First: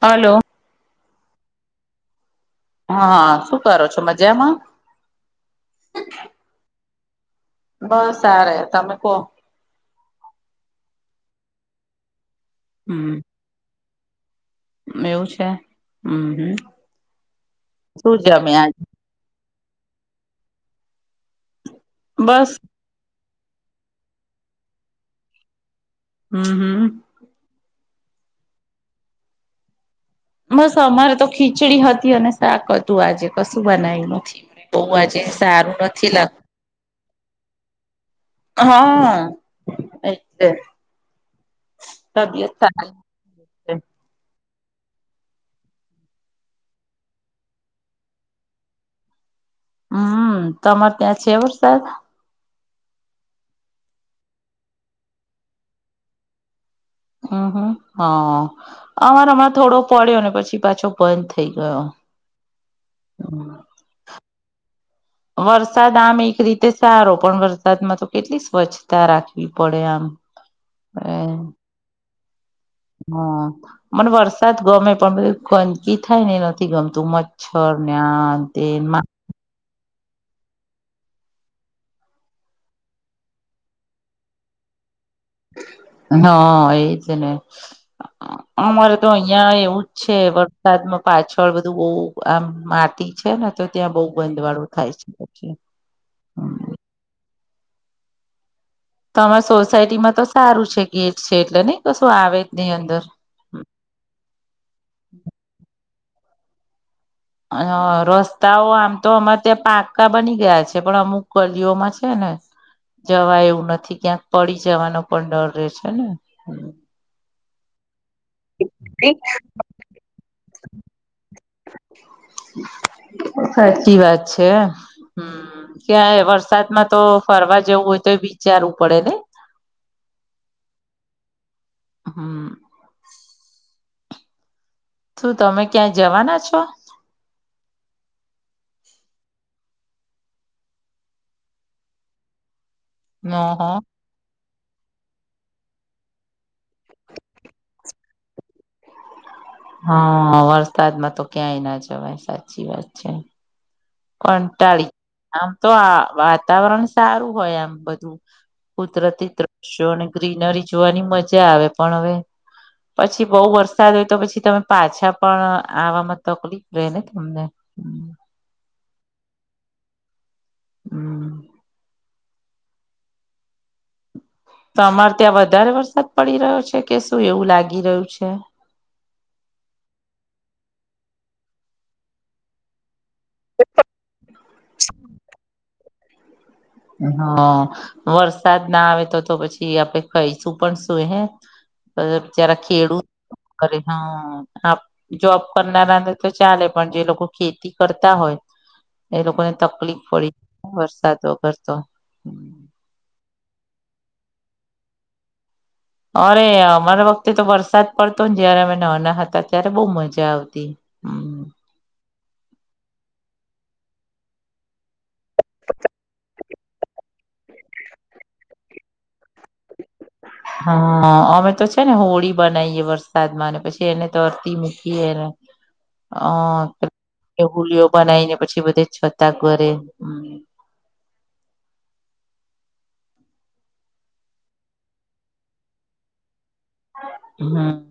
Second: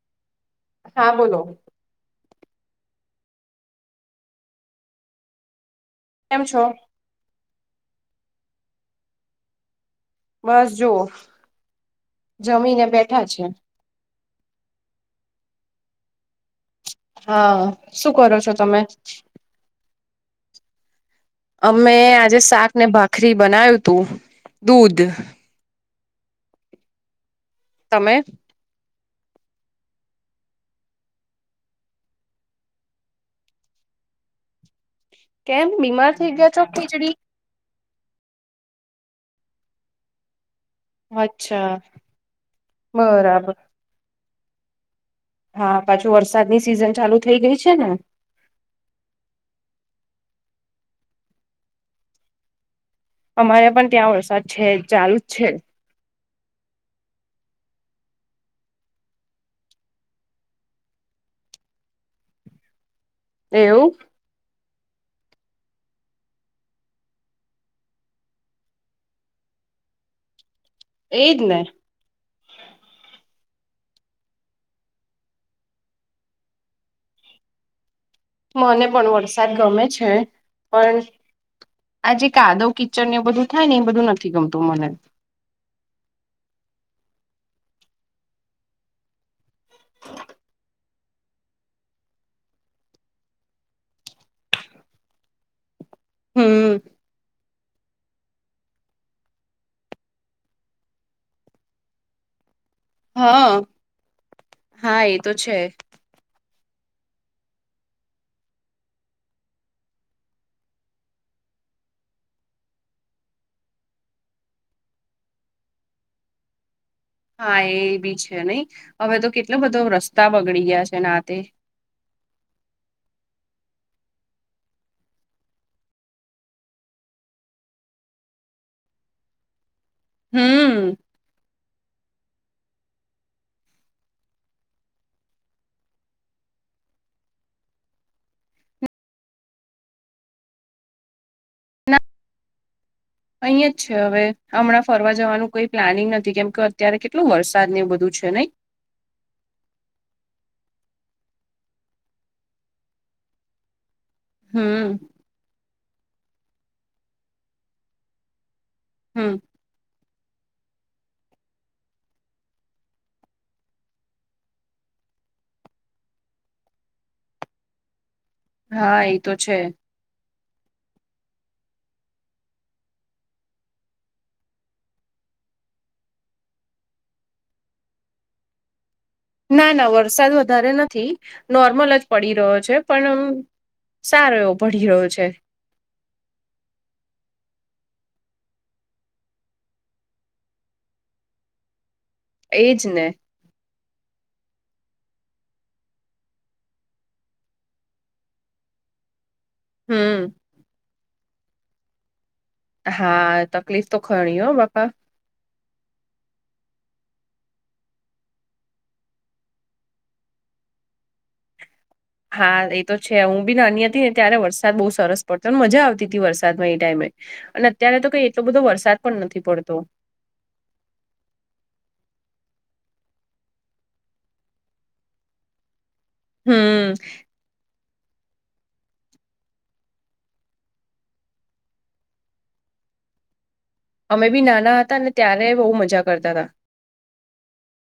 Hello. હા, બોલો. હા હા શું કરો છો, મજામાં? કેમ છો? બસ સારે તમે કો. બસ જુવો, જમીને હમ બેઠા છે. એવું છે હમ્મ હમ્મ. હા, શું કરો છો તમે? અમે આજે બસ શાક ને ભાખરી બનાય્યું તું દૂધ હમ્મ, હમ્મ. તમે? બસ અમારે તો ખીચડી હતી અને શાક હતું આજે કશું બનાય્યું નથી બહ આજે ને કેમ સારું બીમાર નથી લા થઈ ગયા છો ખીચડી હા એ છે. અચ્છા, સારી બરાબર. હા, પાછું વરસાદની સિઝન ચાલુ થઇ ગઈ છે ને. હમ્મ, તમારે ત્યાં છે વરસાદ? અમારે પણ ત્યાં વરસાદ છે, ચાલુ જ છે. હમ્મ હમ્મ હા અમાર હમાર થોડો પડ્યો ને પછી પાછો બંધ થઈ ગયો. હમ એવું? વરસાદ આમ એક રીતે સારો પણ વરસાદમાં તો કેટલી સ્વચ્છ તા રાખવી પડે આમ. એ એદને. હા. મને વરસાદ ગમે પણ બધું ગંદકી થાય ને નથી ગમતું મચ્છર ને આ તે મને પણ વરસાદ ગમે છે. પણ આ જે કાદવ કીચડ ને એ બધું થાય ને એ બધું નથી ગમતું મને. હા, એજ ને અમારે તો અહિયાં એવું છે વરસાદમાં પાછળ બધું બહુ આમ માટી છે ને તો ત્યાં બહુ ગંધવાળો થાય છે. છે. હમ્મ. તો તમારે સોસાયટીમાં તો સારું છે ગેટ છે એટલે નહી કશું આવે જ નહી અંદર. હઅ હા એ તો છે. હા અહ રસ્તાઓ આમ તો અમા ત્યાં પાકા બની ગયા છે પણ અમુક ગલીઓમાં છે ને જવા એવું નથી ક્યાંક પડી જવાનો પણ ડર રહે છે ને હમ્મ. હા એ બી છે નહી હવે તો કેટલો બધો રસ્તા બગડી ગયા છે ને આ તે હાચી વાત છે આ. હમ્મ ક્યાંય વરસાદમાં તો ફરવા જવું હોય તો એ વિચારવું પડે ને? હમ્મ. હમ્મ. શું તમે ક્યાં જવાના છો? ના અહીં જ ઓહો છે હવે. હમણાં ફરવા જવાનું કોઈ પ્લાનિંગ નથી કેમ કે અત્યારે કેટલું વરસાદ ને એ બધું છે નહી? હા, વરસાદમાં તો ક્યાંય ના જવાય સાચી વાત છે. કંટાળી હમ આમ તો આ વાતાવરણ સારું હોય આમ બધું. હમ કુદરતી દ્રશ્યો અને ગ્રીનરી જોવાની મજા આવે પણ હવે પછી બહુ વરસાદ હોય તો પછી તમે પાછા પણ આવામાં તકલીફ રહે ને તમને. હા, એ તો છે. હમ્મ. તો અમારે ત્યાં વધારે વરસાદ પડી રહ્યો છે કે શું એવું લાગી રહ્યું છે. ના, ના વરસાદ વધારે નથી, નોર્મલ જ પડી રહ્યો છે. પણ આમ સારો એવો પડી રહ્યો છે. હા. વરસાદ ના આવે તો-તો પછી આપડે કઈશું પણ શું હે. તો-તો બિચારા એજ ખેડૂત ને [unintelligible] આપ જોબ કરનારાને તો ચાલે પણ જે લોકો ખેતી કરતા હોય એ લોકોને તકલીફ હમ પડી વરસાદ વગર તો. હા તકલીફ તો ખરી હો બાપા. અરે અમારા વખતે તો વરસાદ પડતો ને જયારે અમે નાના હતા ત્યારે બહુ મજા આવતી. હમ્મ. હા એ તો છે. હું બી નાની હતી ને ત્યારે વરસાદ બહુ સરસ પડતો, ને મજા આવતી તી તી વરસાદમાં ઈ ટાઈમે. અને અત્યારે તો કંઈ એટલો બધો વરસાદ પણ નથી પડતો. હા અમે તો છે ને હોળી બનાઈએ વરસાદમાંને પછી એને તરતી મૂકીએને. [inaudible] અહ હમ હુલીઓ બનાઈને પછી બધે છતાં કરે. અમે બી નાના હતા ને ત્યારે બહુ મજા કરતા તા. હમ્મ.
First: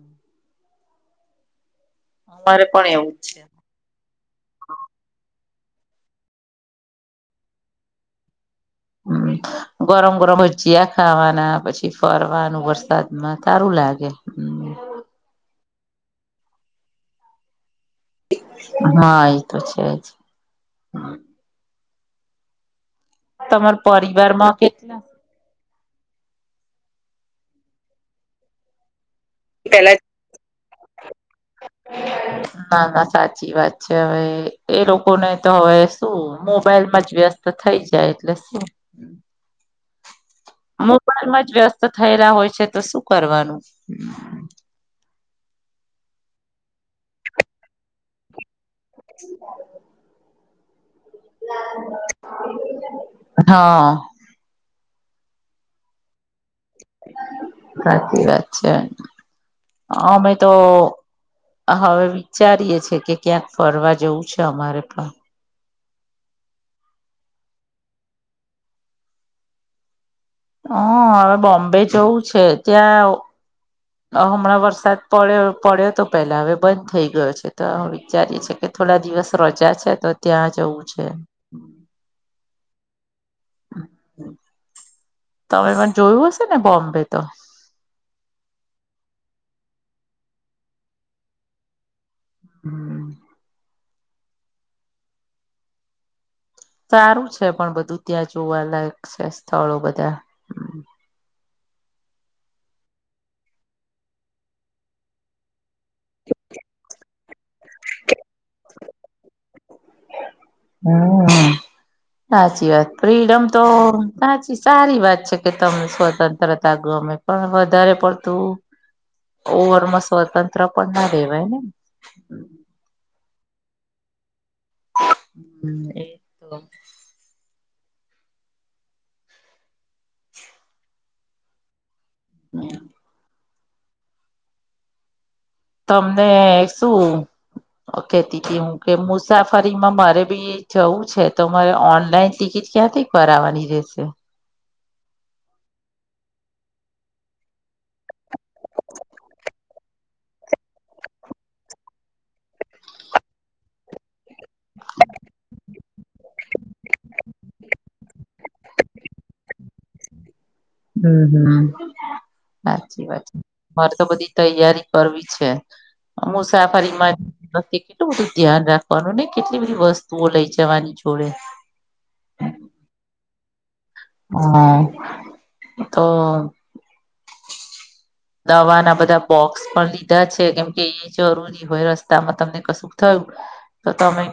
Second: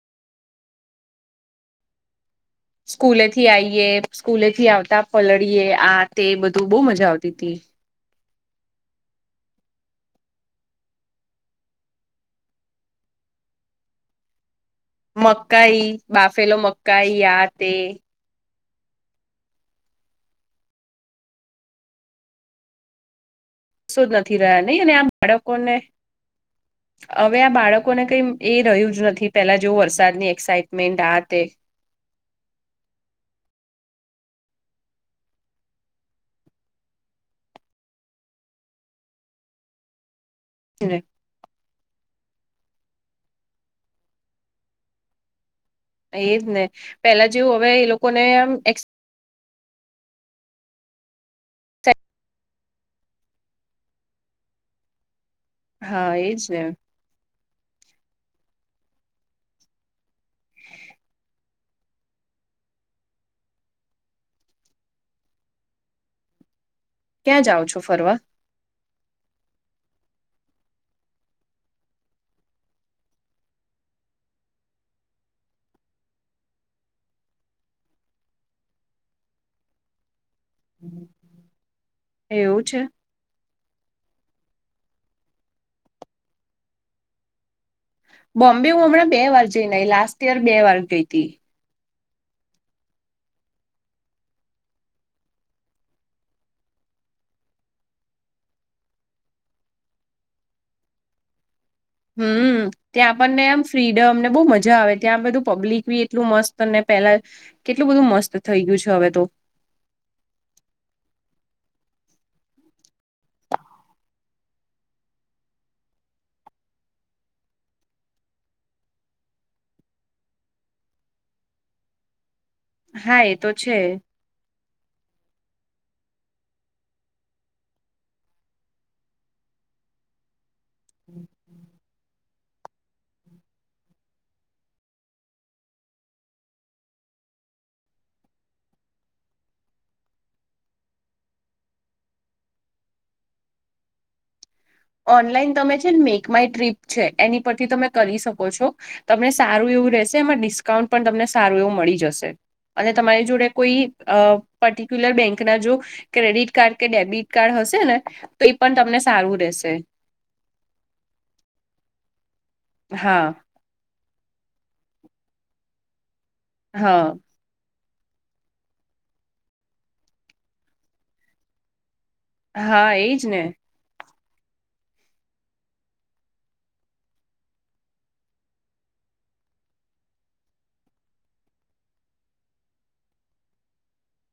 મારે પ સ્કૂલે થી આઈએ, સ્કૂલે થી આવતા પલળીએ, આ તે બધું બહુ મજા આવતી તી તી. હમ્મ. ગરમ-ગરમ ભજીયા ખાવાના, પછી ફરવાનું વરસાદમાં સારું લાગે. હમ્મ મકાઈ, બાફેલો મકાઈ આ તે. હા ઈ તો છે જ. તમાર સો જ નથી પરિવારમાં રહ્યા નહીં ને કેટલા આમ બાળકોને, હવે આ બાળકોને કંઈ એ રહ્યું જ નથી. પેલા જેવું વરસાદની એક્સાાઈટમેન્ટ, આ તે. ના, ના સાચી વાત છે. હવે એ લોકોને તો હવે શું મોબાઈલમાં જ વ્યસ્ત તો થઈ જાય એટલે શું. મોબાઈલમાં જ વ્યસ્ત થયેલા હોય છે તો શું કરવાનું. એજ ને પેલા જેવું હવે એ લોકો ને આમ એક્સ [unintelligible] હા. હા, એજ ને. સાચી વાત છે. અમે તો હવે વિચારીએે છે કે ક્યાંક ફરવા જવું છે અમારે પણ. ક્યાં જાઓ છો ફરવા? અહ હવે બોમ્બે જવું છે ત્યાં હમણાં વરસાદ પડ્યો પડ્યો તો પેલા હવે બંધ થઈ ગયો છે તો હવે વિચારી છે કે થોડા દિવસ રજા છે તો ત્યાં જવું છે. એવું છે? તમે પણ જોયું હશે ને બોમ્બે તો? બોમ્બે હું હમણાં બે વાર જઈ ને આઈ. લાસ્ટ ઇયર બે વાર ગઈ તી. હમ્મ. સારું છે પણ બધું ત્યાં જોવાલાયક છે સ્થળો બધા હમ્મ. હમ્મ. ત્યાં પણને આમ ફ્રીડમ ને બહુ મજા આવે ત્યાં બધું પબ્લિક બી એટલું મસ્ત અને પહેલા કેટલું બધું મસ્ત થઈ ગયું છે હવે તો. હમ્મ. સાચી વાત ફ્રીડમ તો સાચી સારી વાત છે કે તમને સ્વતંત્રતા ગમે. પણ વધારે પડતું ઓવરમાં સ્વતંત્ર પણ ના રહેેવાય ને. હા એ તો છે. હમ એ તો [inaudible] હમ [inaudible] હ. તમને શું કેતી કે હું કે મુસાફરીમાં મારે બી જવું છે તો મારે ઓનલાઈન ટિકિટ ક્યાંથીક વાર આવવાની રહેશે? ઓનલાઈન તમે છેને મેક માય ટ્રીપ છે એની પરથી તમે કરી શકો છો. તમને સારું એવું રહેશે એમાં ડિસ્કાઉન્ટ પણ તમને સારું એવું મળી જશે. અને તમારી જોડે કોઈ પર્ટિક્યુલર બેંક ના જો ક્રેડિટ કાર્ડ કે ડેબિટ કાર્ડ હશે ને, તો એ પણ તમને સારું રહેેશે. હમ હમ સાચી વાત. હા મારે તો બધી તૈયારી કરવી છે, મુસાફરી હા માં વતે કેટલું બધું ધ્યાન રાખવાનું ને કેટલી બધી વસ્તુઓ લઈ જવાની જોડે. હા એજ ને. હા તો. દવા ના બધા બોક્સ પણ લીધા છે કેમ કે એ જરૂરી. હોય રસ્તામાં તમને કશું થયું, તો તમે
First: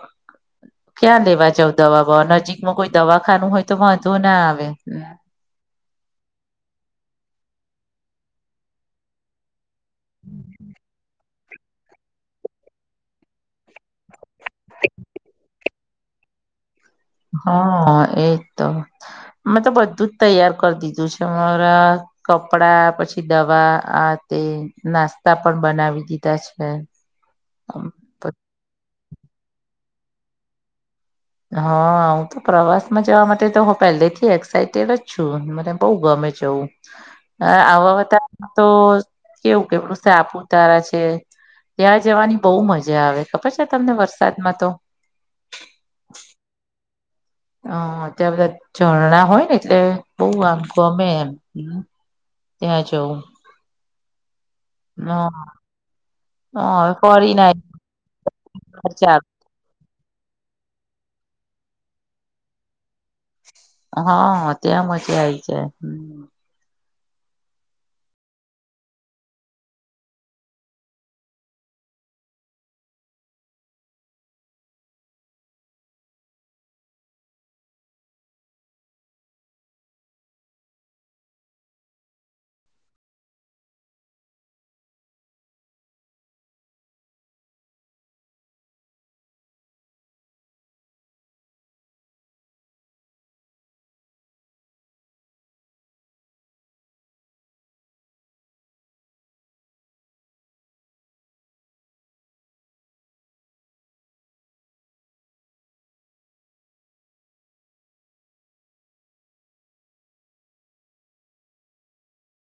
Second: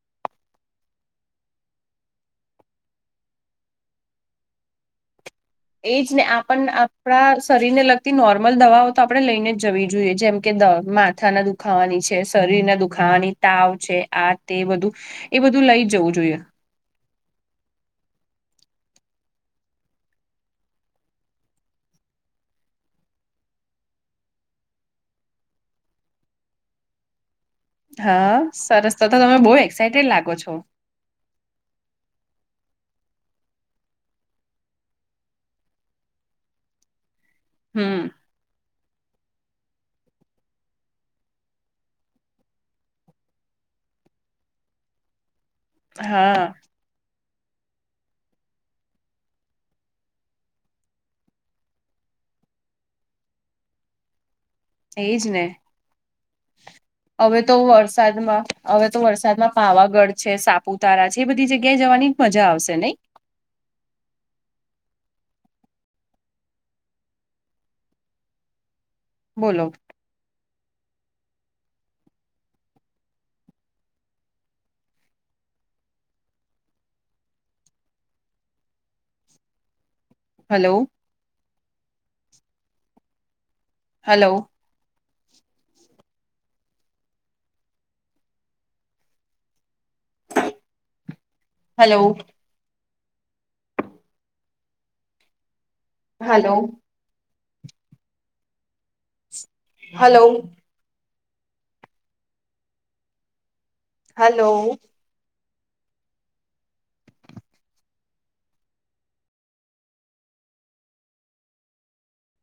ક્યાં લેવા જાવ દવા નજીકમાં કોઈ દવાખાનું હોય તો વાંધો ના આવે. એજ ને આપણ આપણા શરીર ને લગતી નોર્મલ દવાઓ તો આપણે લઈને જવી જોઈએ જેમ કે દ માથાના દુ દુખાવાની છે શરીરને દુખાવાની તાવ છે આ તે બધું, એ બધું લઈ જવું જોઈએ. હા એજ તો મેં તો બધું જ તૈયાર કરી દીધું છે મામારા કપડા પછી દવા આ તે નાસ્તા પણ બનાવી દીધા છે. હા સરસ તો તો તમે બહુ એક્સાઈટેડ લાગો છો. હા હું તો પ્રવાસમાં જવા માટે તો હું પહેલેથી એક્સાઈટેડ જ છું મને બઉુ ગમે જઉં. [inaudible] હ હમ આવાારા તો કેવું કેું સાપુતારા છે. ત્યાં જવાની બહુ મજા આવે ખબર છે તમને વરસાદમાં તો. હા. હ ત્યાં બધા ઝરણા હોય ને એટલે બહુ આંખું ગમે એમ ત્યાં જવું. એજ ને હા હા [unintelligible] હવે તો વરસાદમાં હવે તો વરસાદમાં પાવાગઢ છે, સાપ પુતારા છે એ બધી જગ્યાએ જવાની મજા આવશે નહી. હા ત્યાં મજા આવી જાય. બોલો. Hello. Hello hello. Hello. Hello. Hello.